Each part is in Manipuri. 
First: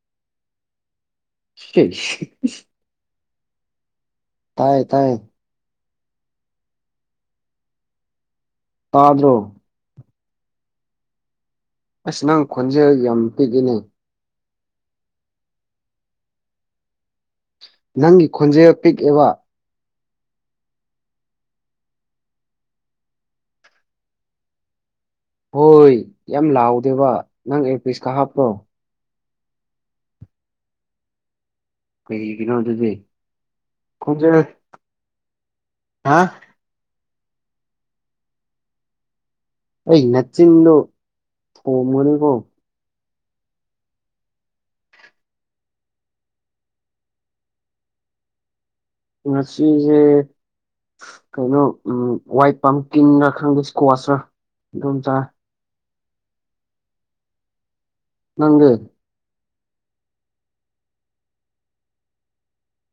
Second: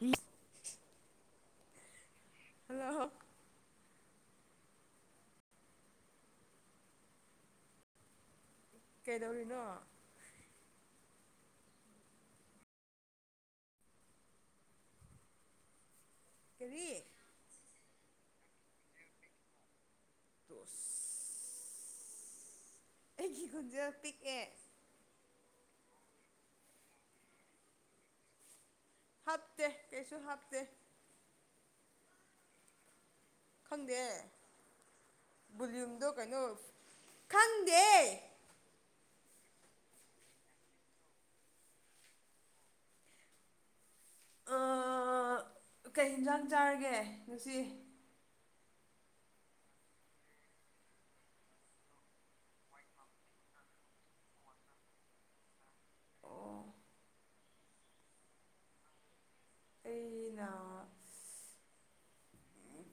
ꯍꯨꯏꯁ [unintelligible] ꯍꯜꯂꯣ ꯇꯥꯏ ꯇꯥꯏ ꯇꯥꯗ꯭ꯔꯣ ꯀꯩꯗꯧꯔꯤꯅꯣ ꯑꯁ ꯅꯪ ꯈꯣꯟꯖꯦꯜ ꯌꯥꯝ ꯄꯤꯛꯏꯅꯤ ꯀꯔꯤ ꯅꯪꯒꯤ ꯈꯣꯟꯖꯦꯜ ꯄꯤꯛꯑꯦꯕ ꯗꯣꯁ ꯑꯩꯒꯤ ꯈꯨꯣꯟꯖꯦꯜ ꯄꯤꯛꯑꯦ ꯍꯣꯏ ꯌꯥꯝ ꯂꯥꯎꯗꯦꯕ ꯅꯪ ꯏꯌꯥꯔꯄꯤꯁꯀ ꯍꯥꯞꯄ꯭ꯔ‌ꯣ ꯍꯥꯞꯇꯦ ꯀꯩꯁꯨ ꯍꯥꯞꯇꯦ ꯀꯩꯒꯤꯅꯣ ꯑꯗꯨꯗꯤ ꯈꯪꯗꯦ ꯈꯣꯟꯖꯦꯜ ꯕꯣꯂꯌꯨꯝꯗꯣ ꯍꯥ ꯀꯩꯅꯣ ꯈꯪꯗꯦ ꯑꯩ ꯅꯆꯤꯟꯗꯣ ꯊꯣꯝꯒꯅꯤꯀꯣ ꯑ ꯀꯩ ꯍꯤꯟꯖꯥꯡ ꯆꯥꯔꯒꯦ ꯉꯁꯤ ꯉꯥꯁꯤꯁꯦ ꯀꯩꯅꯣ ꯎꯝ ꯋꯥꯏꯠ ꯄꯝꯀꯤꯟꯔꯥ ꯈꯪꯗꯦ ꯏꯁꯀ꯭ꯋꯥꯁꯔꯥ ꯑꯗꯨꯝ ꯆꯥꯏ ꯑꯣ ꯅꯪꯗꯤ ꯑꯩꯅ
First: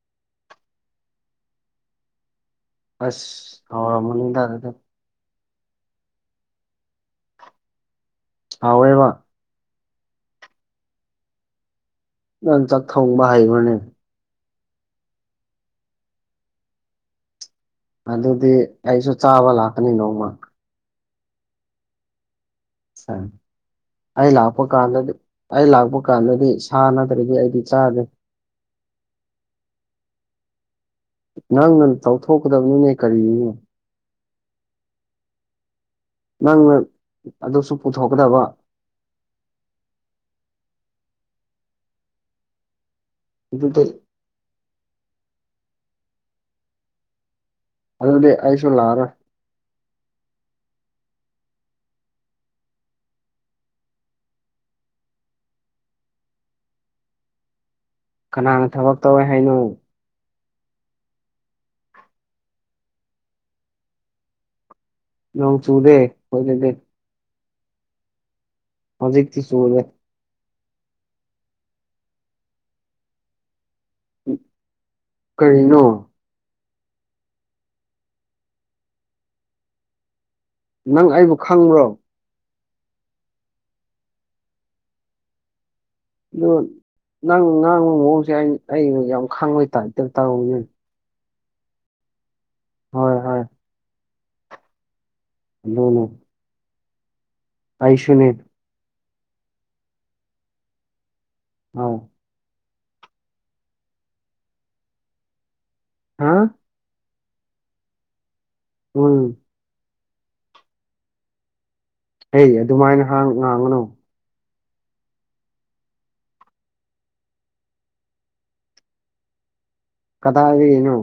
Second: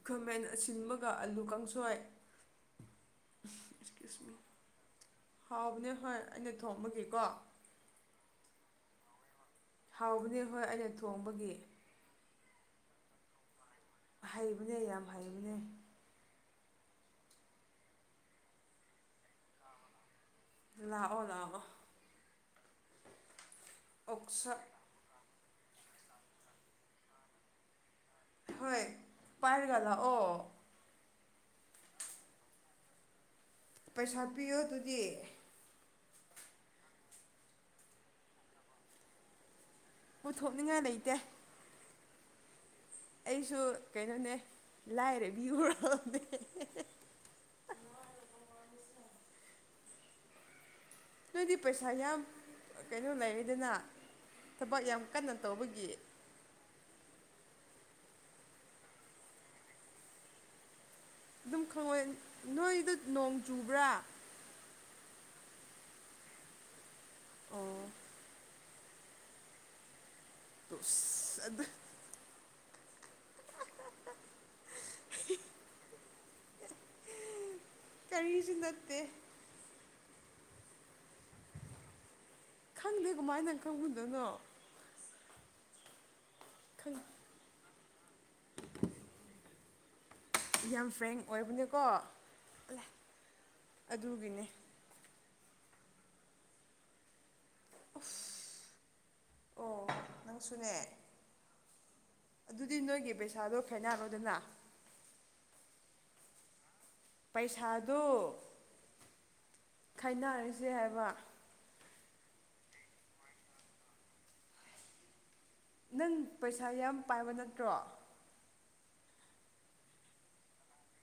ꯈꯥꯃꯦꯟ ꯑꯁꯤꯟꯕꯒ ꯑꯂꯨ ꯀꯥꯡꯁꯣꯏ ꯑꯁ ꯍꯧꯔꯝꯒꯥꯅꯤꯗꯥ ꯑꯗꯨꯗꯨ ꯍꯥꯎꯕꯅꯦ ꯍꯣꯏ ꯑꯩꯅ ꯊꯣꯡꯕꯒꯤꯀꯣ ꯍꯧꯋꯦꯕ ꯍꯥꯎꯕꯅꯦꯕꯥ ꯑꯩꯅ ꯊꯣꯡꯕꯒꯤ ꯅꯪ ꯆꯥꯛ ꯊꯣꯡꯕ ꯍꯩꯕꯔꯥꯅꯦ ꯍꯩꯕꯅꯦ ꯌꯥꯝ ꯍꯩꯕꯅꯦ ꯑꯗꯨꯗꯤ ꯑꯩꯁꯨ ꯆꯥꯕ ꯂꯥꯛꯀꯅꯤ ꯅꯣꯡꯃ ꯂꯥꯛꯑꯣ ꯂꯥꯛꯑꯣ ꯁ ꯑꯩ ꯑꯣꯛꯁꯥ ꯂꯛꯄꯀꯥꯟꯗꯗꯤ ꯑꯩ ꯂꯥꯛꯄ ꯀꯥꯟꯗꯗꯤ ꯁꯥ ꯅꯠꯇ꯭ꯔꯗꯤ ꯑꯩꯗꯤ ꯆꯥꯗꯦ ꯍꯣꯏ ꯄꯥꯏꯔꯒ ꯂꯑꯣ ꯅꯪꯅ ꯇꯧꯊꯣꯛꯀꯗꯕꯅꯤꯅꯦ ꯀꯔꯤꯅꯣ ꯄꯩꯁꯥ ꯄꯤꯌꯣ ꯑꯗꯨꯗꯤ ꯅꯪꯅ ꯑꯗꯨꯁꯨ ꯄꯨꯊꯣꯛꯀꯗꯕ ꯄꯨꯊꯣꯛꯅꯤꯡꯉꯥꯏ ꯂꯩꯇꯦ ꯑꯩꯁꯨ ꯑꯗꯨꯗꯤ ꯀꯩꯅꯣꯅꯦ ꯂꯥꯏꯔꯕꯤ ꯑꯣꯏꯔꯥꯕꯅꯦ ꯑꯗꯨꯗꯤ ꯑꯩꯁꯨ ꯂꯥꯛꯑꯔꯣꯏ ꯅꯣꯏꯗꯤ ꯄꯩꯁꯥ ꯌꯥꯝ ꯀꯩꯅꯣ ꯂꯩꯔꯦꯗꯅ ꯊꯕꯛ ꯌꯥꯝ ꯀꯟꯅ ꯇꯧꯕꯒꯤ ꯀꯅꯥꯅ ꯊꯕꯛ ꯇꯧꯋꯦ ꯍꯥꯏꯅꯣ ꯑꯗꯨꯝ ꯈꯪꯑꯦ ꯅꯣꯏꯗ ꯅꯣꯡ ꯆꯨꯕ꯭ꯔꯥ ꯅꯣꯡ ꯆꯨꯗꯦ ꯑꯩꯈꯣꯏꯗꯗꯤ ꯑꯣ ꯍꯧꯖꯦꯛꯇꯤ ꯆꯨꯔꯦ ꯑꯁ ꯑꯗꯨ ꯀꯔꯤꯅꯣ ꯀꯔꯤꯁꯨ ꯅꯠꯇꯦ ꯅꯪ ꯑꯩꯕꯨ ꯈꯪꯕ꯭ꯔꯣ ꯈꯪꯗꯦ ꯀꯃꯥꯏꯅꯥ ꯈꯪꯒꯗꯣꯏꯅꯣ [inaudible] ꯅꯪ ꯉꯥꯡꯕ ꯃꯑꯣꯡꯁꯦ ꯑ ꯑꯩꯅ ꯌꯥꯝ ꯈꯥꯡꯕꯩ ꯇꯥꯏꯇ ꯇꯧꯅꯤ ꯌꯥꯝ ꯐ꯭ꯔꯦꯡ ꯑꯣꯏꯕꯅꯦꯀꯣ ꯍꯣꯏ ꯍꯣꯏ ꯑꯗꯨꯒꯤꯅꯦ ꯂꯅ ꯑꯩꯁꯨꯅꯦ ꯅꯪ ꯁꯨꯅꯦ ꯑꯥꯎ ꯑꯗꯨꯗꯤ ꯅꯣꯏꯒꯤ ꯄꯩꯁꯥꯗꯣ ꯈꯥꯏꯅꯔꯣꯗꯅ ꯍꯥ ꯄꯩꯁꯥꯗꯨ ꯎꯝ ꯈꯥꯏꯅꯔꯤꯁꯦ ꯍꯥꯏꯕ ꯑꯩ ꯑꯗꯨꯃꯥꯏꯅ ꯉꯥꯡꯒꯅꯨ ꯅꯪ ꯄꯩꯁꯥ ꯌꯥꯝ ꯄꯥꯏꯕ ꯅꯠꯇ꯭ꯔꯣ ꯀꯗꯥꯗꯩꯅꯣ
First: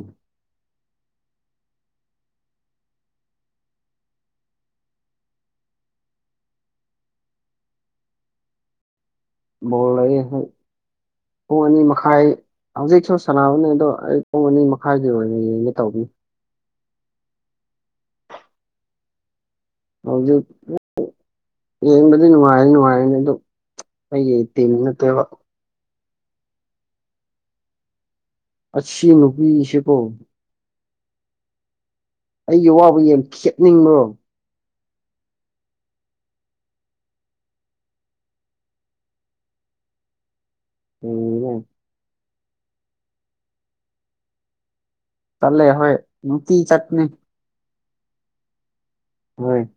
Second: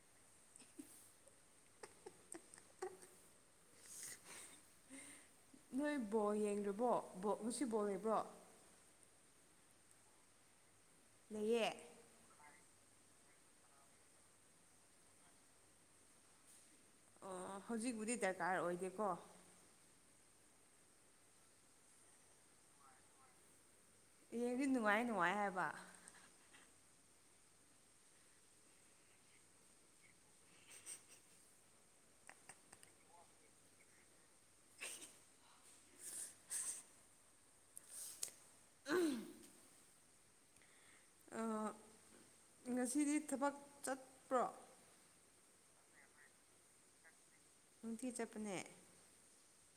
ꯅꯣꯏ ꯕꯣꯜ ꯌꯦꯡꯗꯔꯤꯕꯣ ꯉꯁꯤ ꯕꯣꯜ ꯂꯩꯕ꯭ꯔꯣ ꯕꯣꯜ ꯂꯩꯌꯦ ꯄꯨꯡ ꯂꯩꯌꯦ ꯑꯅꯤꯃꯛ ꯈꯥꯏ ꯍꯧꯖꯤꯛꯁꯨ ꯁꯥꯟꯅꯕꯅꯦ ꯑꯗꯣ ꯑꯩ ꯄꯨꯡ ꯑꯅꯤ ꯃꯈꯥꯏꯗꯩꯩ ꯑꯣꯏꯅ ꯌꯦꯡꯒꯦ ꯇꯧꯕꯅꯤ ꯑꯣ ꯍꯧꯖꯤꯛꯕꯨꯗꯤ ꯗꯔꯀꯥꯔ ꯑꯣꯏꯗꯦꯀꯣ ꯍꯧꯖꯤꯛ ꯌꯦꯡꯕꯗꯤ ꯅꯨꯡꯉꯥꯏꯔ ꯅꯨꯡꯉꯥꯏꯔꯅꯤ ꯑꯗꯨ ꯑꯩꯌꯦ ꯇꯤꯝ ꯅꯠꯇꯕ ꯇꯦꯕ ꯑꯁꯤ ꯅꯨꯄꯤꯁꯦ ꯀꯣ ꯑꯩꯒꯤ ꯋꯥꯕ ꯌꯦ ꯈꯦꯠꯅꯤꯡꯕꯣ ꯎ ꯎꯝ ꯉꯁꯤꯗꯤ ꯊꯕꯛ ꯆꯠꯄ꯭ꯔꯣ ꯇꯜꯂꯦ ꯍꯣꯏ ꯅꯨꯅꯨꯡꯇꯤ ꯆꯠꯄꯅꯤ ꯅꯨꯡꯊꯤ ꯆꯠꯄꯅꯦ ꯍꯣꯏ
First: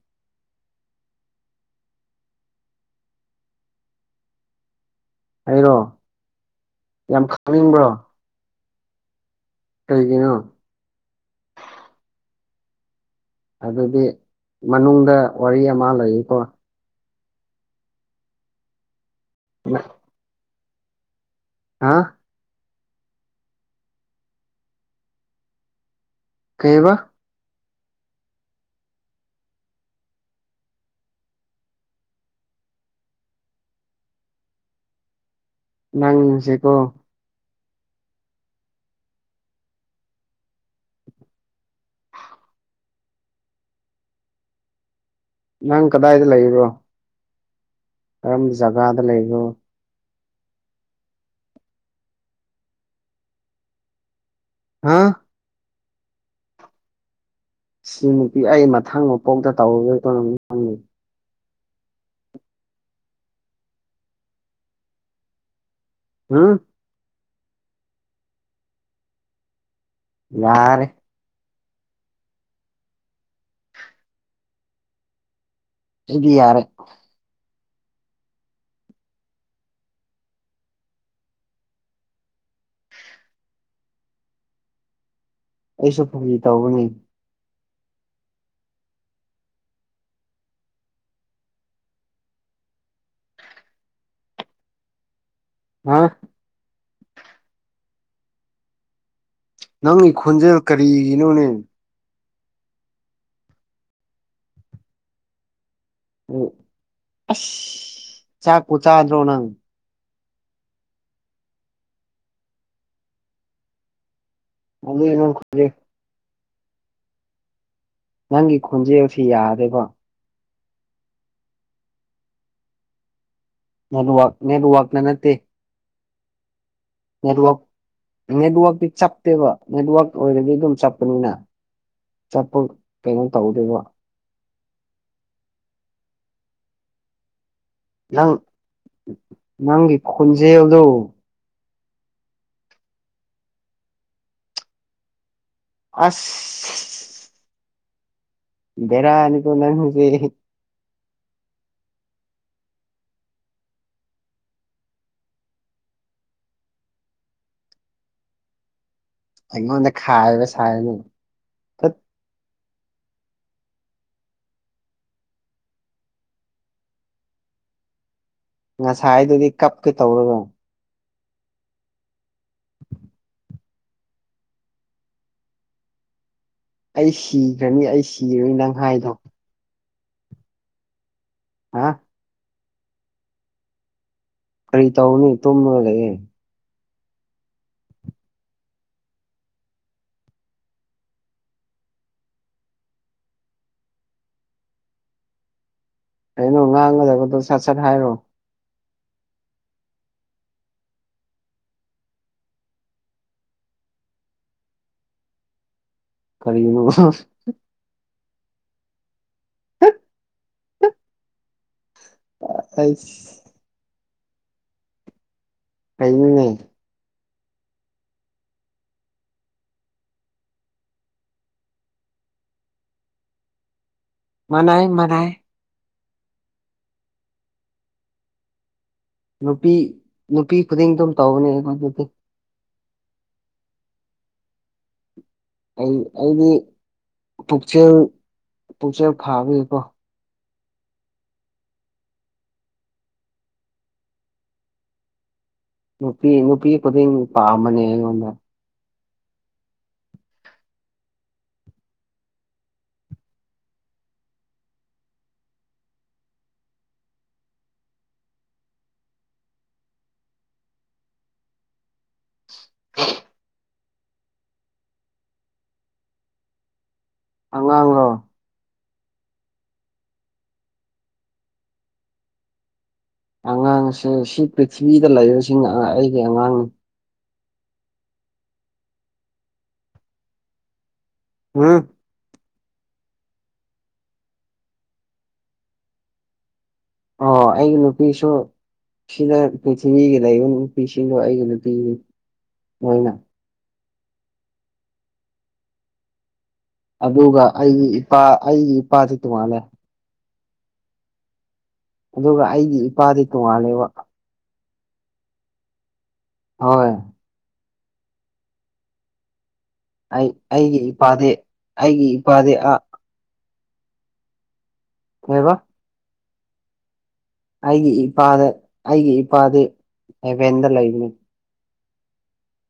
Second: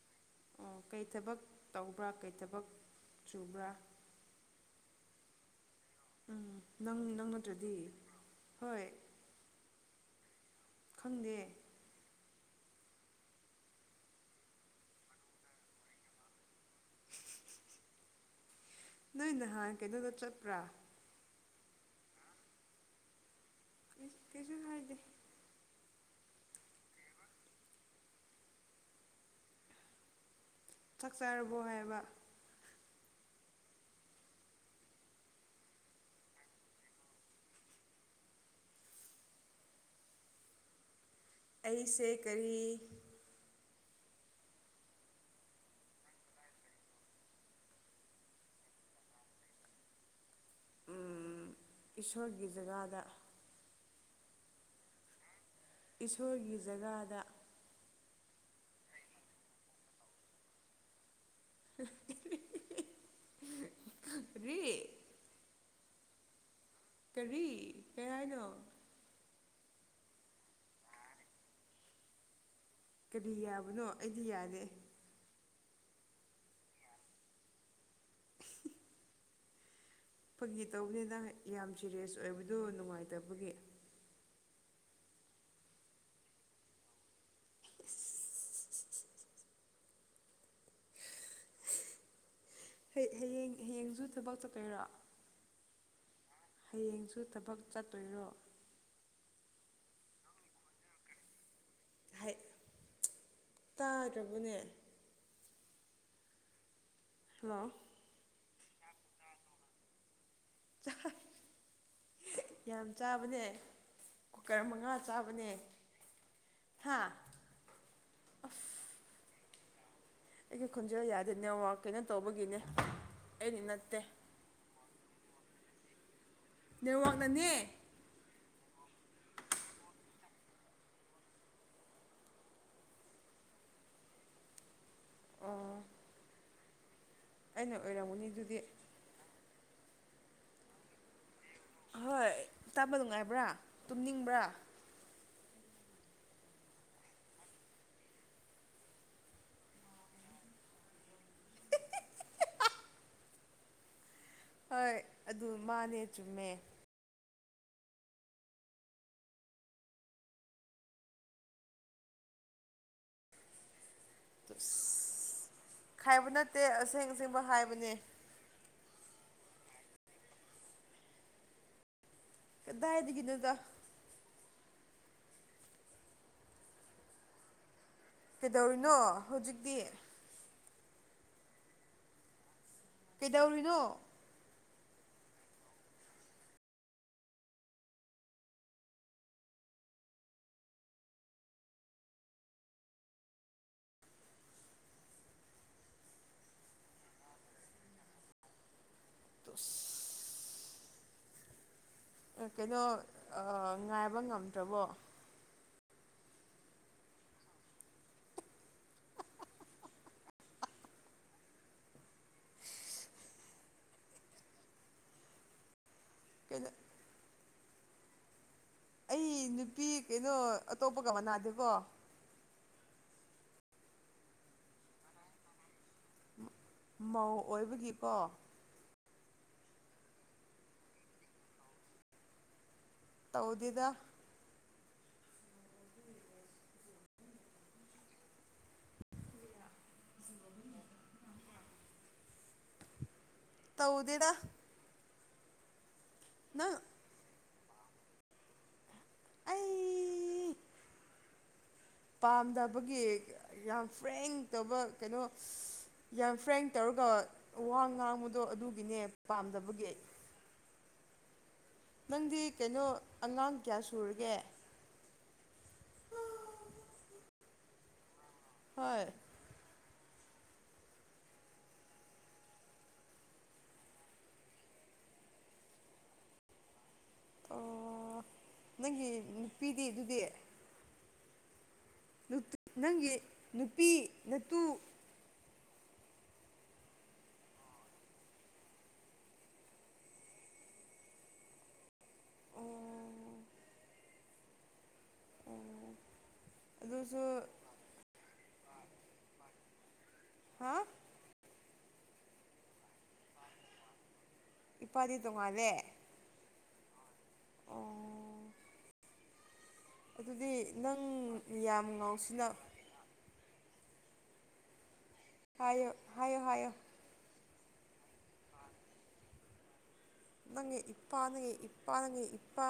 ꯑꯣ ꯀꯩ ꯊꯕꯛ ꯇꯧꯕ꯭ꯔꯥ ꯀꯩ ꯊꯕꯛ ꯆꯨꯕ꯭ꯔꯥ ꯑꯩꯔꯣ ꯎꯝ ꯅꯪ ꯌꯥꯝ ꯅꯪ ꯅꯠꯇ꯭ꯔꯗꯤ ꯈꯪꯅꯤꯡꯕ꯭ꯔꯣ ꯍꯣꯏ ꯀꯩꯒꯤꯅꯣ ꯈꯪꯗꯦ ꯑꯗꯨꯗꯤ ꯃꯅꯨꯡꯗ ꯋꯥꯔꯤ ꯑꯃ ꯂꯩꯌꯦꯀꯣ [inaudible] ꯅꯣꯏ ꯅꯍꯥꯟ ꯀꯩꯅꯣꯗ ꯆꯠꯄ꯭ꯔꯥ ꯍꯥ ꯏꯁ ꯀꯩꯁꯨ ꯍꯥꯏꯗꯦ ꯀꯩꯕ ꯆꯛ ꯆꯥꯔꯕꯣ ꯍꯥꯏꯕ ꯅꯪꯁꯦꯀꯣ ꯑꯩꯁꯦ ꯀꯔꯤ ꯅꯪ ꯀꯗꯥꯏꯗ ꯂꯩꯕꯔꯣ ꯀꯔꯝꯕ ꯖꯒꯥꯗ ꯂꯩꯅꯣ ꯎꯝ ꯏꯁꯣꯔꯒꯤ ꯖꯒꯥꯗ ꯍꯥ ꯏꯁꯣꯔꯒꯤ ꯖꯒꯥꯗ ꯁꯤ ꯅꯨꯄꯤ ꯑꯩ ꯃꯊꯪ ꯃꯄꯣꯛꯇ ꯇꯧꯔꯒꯣꯏ ꯔꯔꯤ ꯍꯥꯝ ꯀꯔꯤ ꯀꯩ ꯍꯥꯏꯅꯣ ꯌꯥꯔꯦ ꯀꯔꯤ ꯌꯥꯕꯅꯣ ꯑꯩꯗꯤ ꯌꯥꯗꯦ ꯑꯩꯗꯤ ꯌꯥꯔꯦ [inaudible] ꯐꯒꯤ ꯇꯧꯕꯅꯤꯅ ꯌꯥꯝ ꯖꯦꯂꯤꯌꯁ ꯑꯣꯏꯕꯗꯣ ꯅꯨꯡꯉꯥꯏꯇꯕꯒꯤ ꯑꯩꯁꯨ ꯐꯨꯁꯤ ꯇꯧꯕꯒꯅꯤ ꯏꯁ ꯍ ꯍꯌꯦꯡ ꯍꯌꯦꯡꯁꯨ ꯊꯕꯛ ꯆꯠꯀꯩꯔꯣ ꯍꯥ ꯍꯌꯦꯡꯁꯨ ꯊꯕꯛ ꯆꯠꯇꯣꯏꯔꯣ ꯅꯪꯒꯤ ꯈꯣꯟꯖꯦꯜ ꯀꯔꯤꯒꯤꯅꯣꯅꯦ ꯍꯥꯏ ꯇꯥꯔꯕꯅꯦ ꯑꯣ ꯑꯁ ꯍꯜꯂꯣ ꯆꯥꯛꯄꯨ ꯆꯥꯗ꯭ꯔꯣ ꯅꯪ ꯆꯥꯏ ꯌꯥꯝ ꯆꯥꯕꯅꯦ ꯀꯨꯀꯔ ꯃꯉꯥ ꯑꯗꯨꯒꯤ ꯅꯪ ꯆꯥꯕꯅꯦ ꯈꯣꯟꯖꯦꯜ ꯍꯥ ꯅꯪꯒꯤ ꯈꯣꯟꯖꯦꯜꯁꯤ ꯌꯥꯗꯦꯕ ꯑꯩꯒꯤ ꯈꯣꯟꯖꯦꯜ ꯌꯥꯗꯦ ꯅꯦꯠꯋꯥꯛ ꯀꯩꯅꯣ ꯇꯧꯕꯒꯤꯅꯦ ꯑꯩꯅ ꯅꯠꯇꯦ ꯅꯦꯠꯋꯥꯛ ꯅꯦꯠꯋꯥꯛꯅ ꯅꯠꯇꯦ ꯅꯦꯠꯋꯥꯛꯅꯅꯦ ꯅꯦꯠꯋꯥꯛ ꯅꯦꯠꯋꯥꯛꯇꯤ ꯆꯞꯇꯦꯕ ꯅꯦꯠꯋꯥꯛ ꯑꯣꯏꯔꯗꯤ ꯑꯗꯨꯝ ꯆꯠꯄꯅꯤꯅ ꯆꯠꯄ ꯀꯩꯅꯣ ꯇꯧꯗꯣꯏꯔꯤꯕ ꯑꯣ ꯑꯩꯅ ꯑꯣꯏꯔꯝꯒꯅꯤ ꯅꯪ ꯑꯗꯨꯗꯤ ꯅꯪꯒꯤ ꯈꯣꯟꯖꯦꯜꯗꯣ ꯍꯣꯏ ꯇꯥꯕ ꯅꯨꯡꯉꯥꯏꯕ꯭ꯔꯥ ꯇꯨꯝꯅꯤꯡꯕ꯭ꯔꯥ ꯑꯁ ꯚꯦꯔꯥꯅꯤꯀꯣ ꯅꯪ ꯍꯧꯖꯤꯛ ꯍꯣꯏ ꯑꯗꯨ ꯃꯥꯅꯦ ꯆꯨꯝꯃꯦ ꯑꯩꯉꯣꯟꯗ ꯈꯥꯏꯕ ꯁꯥꯔꯅꯨ ꯐꯠ ꯑꯁ ꯈꯥꯏꯕ ꯅꯠꯇꯦ ꯑꯁꯦꯡ ꯑꯁꯦꯡꯕ ꯍꯥꯏꯕꯅꯦ ꯉꯁꯥꯏꯗꯒꯤ ꯀꯞꯀꯦ ꯇꯧꯔꯒ ꯀꯗꯥꯏꯗꯒꯤꯅꯣꯗ ꯑꯩ ꯁꯤꯈ꯭ꯔꯅꯤ ꯑꯩ ꯁꯤꯔꯅꯤ ꯅꯪ ꯀꯩꯗꯧꯔꯤꯅꯣ ꯍꯥꯏꯗꯣ ꯍꯧꯖꯤꯛꯇꯤ ꯍꯥ ꯀꯩꯗꯧꯔꯤꯅꯣ ꯀꯔꯤ ꯇꯧꯔꯨꯅꯤ ꯇꯨꯝꯃꯒ ꯂꯩꯌꯦ ꯀꯩꯅꯣ ꯉꯥꯡꯒꯗꯕꯗꯣ ꯁꯠ ꯁꯠ ꯍꯥꯏꯔꯣ ꯑꯁ ꯑꯦ ꯀꯩꯅꯣ ꯉꯥꯏꯕ ꯉꯝꯗ꯭ꯔꯕꯣ ꯀꯔꯤꯅꯣ [inaudible] ꯑꯩꯁ ꯀꯩꯅꯣꯅꯦ ꯀꯩꯅꯣ ꯁꯤ ꯀꯩꯅꯣ ꯑꯇꯣꯞꯄꯒ ꯃꯥꯟꯅꯗꯦꯕꯣ ꯃꯅꯥꯏ ꯃꯅꯥꯏ ꯃꯧ ꯑꯣꯏꯕꯒꯤꯀꯣ ꯅꯨꯄꯤ ꯅꯨꯄꯤ ꯈꯨꯗꯤꯡ ꯗꯨꯝ ꯇꯧꯕꯅꯦ ꯑꯩꯈꯣꯏꯗꯗꯤ ꯇꯧꯗꯦꯗ ꯑꯩ ꯑꯩꯗꯤ ꯄꯨꯛꯆꯦꯜ ꯄꯨꯛꯆꯦꯜ ꯐꯥꯕꯒꯤꯀꯣ [inaudible] ꯇꯧꯗꯦꯗ ꯅꯨꯄꯤ ꯅꯨꯄꯤ ꯅꯪ ꯈꯨꯗꯤꯡ ꯄꯥꯝꯕꯅꯦ ꯑꯩꯉꯣꯟꯗ ꯑꯩ ꯄꯥꯝꯗꯕꯒꯤ ꯌꯥꯝ ꯐ꯭ꯔꯦꯡ ꯇꯧꯕ ꯀꯩꯅꯣ ꯌꯥꯝ ꯐ꯭ꯔꯦꯡ ꯇꯧꯔꯒ ꯋꯥ ꯉꯥꯡꯕꯗꯣ ꯑꯗꯨꯒꯤꯅꯦ ꯄꯥꯝꯗꯕꯒꯤ ꯅꯪꯗꯤ ꯀꯩꯅꯣ ꯑꯉꯥꯡ ꯀꯌꯥ ꯁꯨꯔꯒꯦ ꯑꯉꯥꯡꯂꯣ ꯍꯣꯏ ꯑꯉꯥꯡꯁꯦ ꯁꯤ ꯄ꯭ꯔꯤꯊꯤꯕꯤꯗ ꯂꯩꯔꯤꯁꯤꯡ ꯑꯩꯒꯤ ꯑꯉꯥꯡꯅꯤ ꯑꯣ ꯅꯪꯒꯤ ꯅꯨꯄꯤꯗꯤ ꯑꯗꯨꯗꯤ ꯎꯝ ꯅꯪꯒꯤ ꯅꯨꯄꯤ ꯅꯠꯇꯨ ꯑꯣ ꯑꯩꯒꯤ ꯅꯨꯄꯤꯁꯨ ꯁꯤꯅ ꯄꯨꯟꯊꯕꯤꯒꯤꯗ ꯏꯕꯨꯡ ꯅꯨꯄꯤꯁꯤꯡꯗꯣ ꯑꯩꯒꯤꯗ ꯄꯤꯔꯤ ꯑꯣ ꯃꯣꯏꯅ ꯑꯣ ꯑꯗꯨꯁꯨ ꯑꯗꯨꯒ ꯑꯩꯒꯤ ꯏꯄꯥ ꯑꯩꯒꯤ ꯏꯄꯥꯗꯤ ꯇꯣꯉꯥꯟꯜꯂꯦ ꯍꯥꯥ ꯑꯗꯨꯒ ꯑꯩꯒꯤ ꯏꯄꯥꯗꯤ ꯇꯣꯡꯉꯥꯜꯂꯦꯕ ꯏꯄꯥꯗꯤ ꯇꯣꯡꯉꯥꯜꯂꯦ ꯍꯣꯏ ꯑꯣ ꯑꯩ ꯑꯗꯨꯗꯤ ꯑꯩꯒꯤ ꯏꯄꯥꯗꯤꯦ ꯅꯪ ꯌꯥꯝ ꯑꯩꯒꯤ ꯉꯥꯎꯁꯤꯅ ꯏꯄꯥꯗꯤ ꯑꯥ ꯀꯩꯕ ꯍꯥꯏꯌꯨ ꯍꯥꯏꯌꯨ ꯍꯥꯏꯌꯨ ꯑꯩꯒꯤ ꯏꯄꯥꯗ ꯑꯩꯒꯤ ꯏꯄꯥꯗꯤ ꯍꯦꯚꯦꯟꯗ ꯅꯪꯉ ꯂꯩꯕꯅꯤ ꯏꯄꯥ ꯅꯪꯉ ꯏꯄꯥ ꯅꯪꯉ ꯏꯄꯥ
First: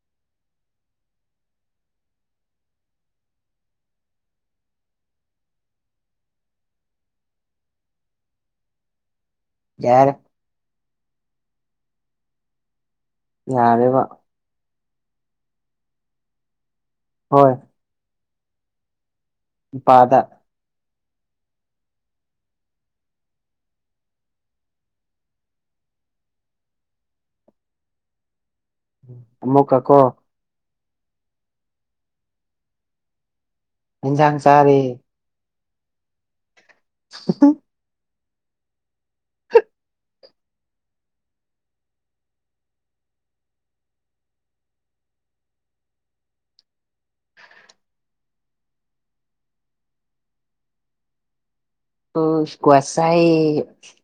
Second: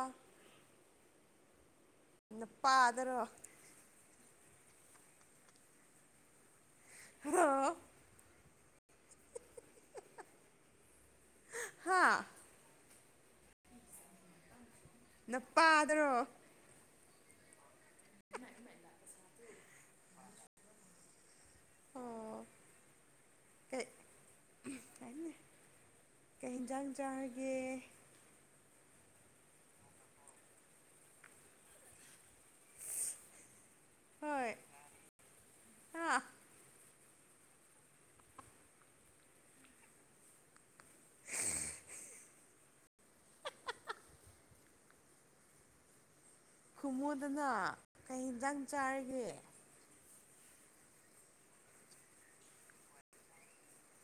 ꯅꯄꯥꯥꯗꯔꯣ ꯍꯜꯂ‌ꯣ ꯌꯥꯔ‌ꯦ ꯍꯥ ꯌꯥꯔ‌ꯦꯕ ꯅꯄꯥꯗꯔꯣ ꯍꯣꯏ [unintelligible] ꯄꯥꯗ ꯑꯣ ꯀꯩ ꯀꯩ ꯌꯦꯟꯖꯥꯡ ꯆꯥꯔꯒꯦ ꯑꯃꯨꯛꯀ ꯀꯣ ꯏꯟꯖꯥꯡ ꯍꯣꯏ ꯆꯔ‌ꯦ ꯍꯥ [unintelligible] ꯈꯨꯃꯨꯗꯅ ꯀꯩ ꯌꯦꯟꯖꯥꯡ ꯆꯥꯔꯒꯦ ꯑꯣ ꯁꯀ꯭ꯋꯥꯁ ꯆꯥꯏ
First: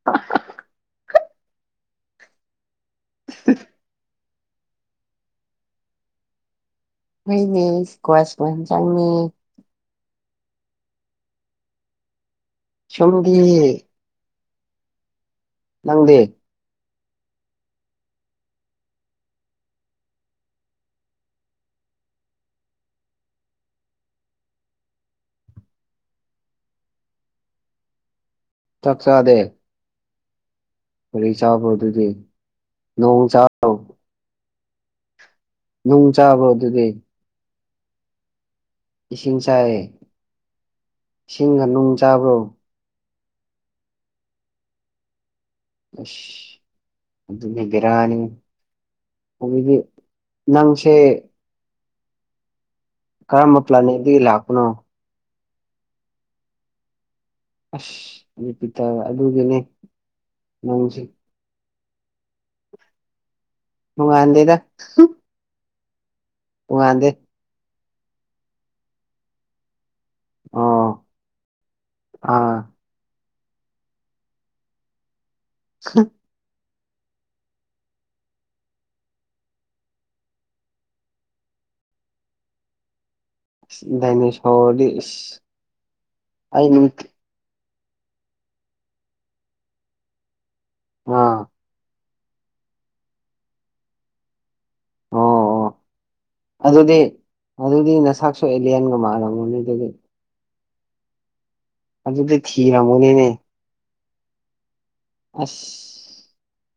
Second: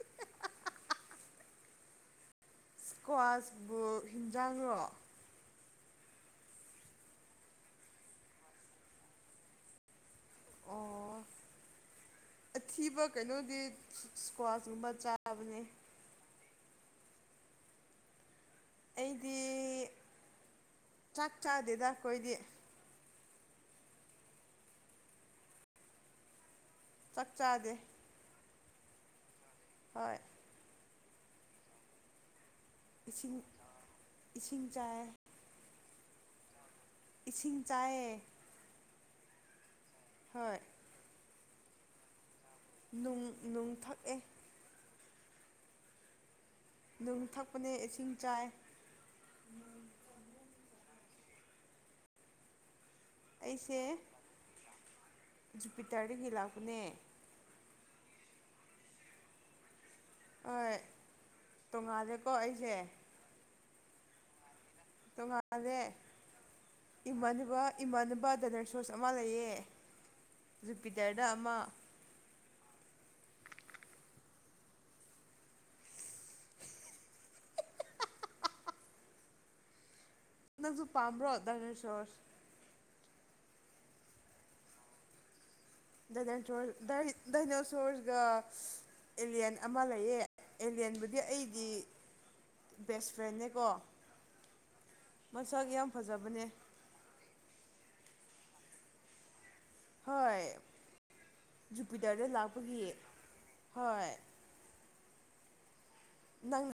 [unintelligible] ꯏꯁꯀ꯭ꯋꯥꯁ ꯕꯨ ꯍꯤꯟꯖꯥꯡꯂꯣ ꯍꯣꯏꯅꯦ ꯁꯀꯨ꯭ꯋꯥꯁ ꯏꯟꯖꯥꯡꯅ‌ꯦ ꯑꯣ ꯑꯊꯤꯕ ꯀꯩꯅꯣꯗꯤ ꯁꯣꯝꯗꯤ ꯏꯁꯀ꯭ꯋꯥꯁꯀꯨꯝꯕ ꯆꯥꯕꯅꯦ ꯅꯪꯗꯤ ꯑꯩꯗꯤ ꯆꯥꯛ ꯆꯥꯗꯦꯗ ꯑꯩꯈꯣꯏꯗꯤ ꯆꯥꯛ ꯆꯥꯗꯦ ꯆꯛꯆꯥꯗꯦ ꯍꯣꯏ ꯀꯔꯤ ꯆꯥꯕꯔꯣ ꯑꯗꯨꯗꯤ ꯅꯣꯡ ꯏꯁꯤꯡ ꯆꯥꯕ꯭ꯔꯣ ꯏꯁꯤꯡ ꯆꯥꯏ ꯅꯨꯡ ꯆꯥꯕꯔꯣ ꯑꯗꯨꯗꯤ ꯏꯁꯤꯡ ꯆꯥꯏꯑꯌꯦ ꯏꯁꯤꯡ ꯆꯥꯏ ꯍꯣꯏ ꯏꯁꯤꯡꯒ ꯅꯨꯡ ꯆꯥꯕ꯭ꯔꯣ ꯅꯨꯡ ꯅꯨꯡ ꯊꯛꯑꯦ ꯅꯨꯡ ꯑꯗꯨꯗꯤ ꯊꯛꯄꯅꯦ ꯏꯁꯤꯡ ꯕꯤꯔꯅꯤꯍꯦ ꯆꯥꯏ ꯑꯗꯨꯗꯤ ꯅꯪꯁꯦ ꯀꯔꯝꯕ ꯑꯩꯁꯦ ꯄ꯭ꯂꯥꯟꯅꯤꯗꯒꯤ ꯂꯥꯛꯄꯅꯣ ꯖꯨꯄꯤꯇꯔꯗꯒꯤ ꯂꯥꯛꯄꯅꯦ ꯑꯁ ꯌꯨꯄꯤꯇꯔ ꯑꯗꯨꯒꯤꯅꯦ ꯍꯣꯏ ꯅꯪꯁꯦ ꯇꯣꯉꯥꯜꯂꯦꯀꯣ ꯑꯩꯁꯦ ꯇꯣꯡꯉꯥꯟꯗꯦꯗ ꯇꯣꯉꯂꯦ ꯏꯃꯥꯟꯅꯕ ꯏꯃꯥꯟꯅꯕ ꯗꯅꯔ ꯁꯣꯁ ꯑꯃ ꯂꯩꯌꯦ ꯑꯣ ꯖꯨꯄꯤꯇꯔꯗ ꯑꯃ ꯑꯥ [inaudible] ꯅꯪꯁꯨ ꯄꯥꯝꯕ꯭ꯔꯣ ꯗꯥꯏꯅꯦꯁꯣꯔ ꯗꯥꯏꯅꯣꯁꯣꯔꯗꯤ ꯏꯁ ꯑꯩ ꯗꯥꯏꯅꯆꯣꯔꯁ ꯅꯨꯡ ꯗꯥꯏ ꯗꯥꯏꯅꯁꯣꯔꯁꯒ ꯑꯦꯂꯤꯂꯤꯌꯥꯟ ꯑꯃ ꯂꯩꯌꯦ ꯑꯦꯂꯤꯌꯟꯕꯨꯗꯤ ꯑꯥ ꯑꯩꯒꯤ ꯕꯦꯁ ꯐ꯭ꯔꯦꯟꯅꯦꯀꯣ ꯑꯣ ꯃꯁꯛ ꯑꯣ ꯌꯥꯝ ꯐꯖꯕꯅꯦ ꯑꯗꯨꯗꯤ ꯑꯗꯨꯗꯤ ꯅꯁꯛꯁꯨ ꯑꯦꯂꯤꯌꯥꯟꯒ ꯃꯜꯂꯝꯒꯅꯤ ꯑꯗꯨꯗꯤ ꯍꯣꯏ ꯖꯨꯄꯤꯇꯔꯗ ꯑꯗꯨꯗꯤ ꯂꯥꯛꯄꯒꯤ ꯊꯤꯔꯝꯒꯅꯤꯅꯦ ꯍꯣꯏ ꯑꯁ ꯅꯪ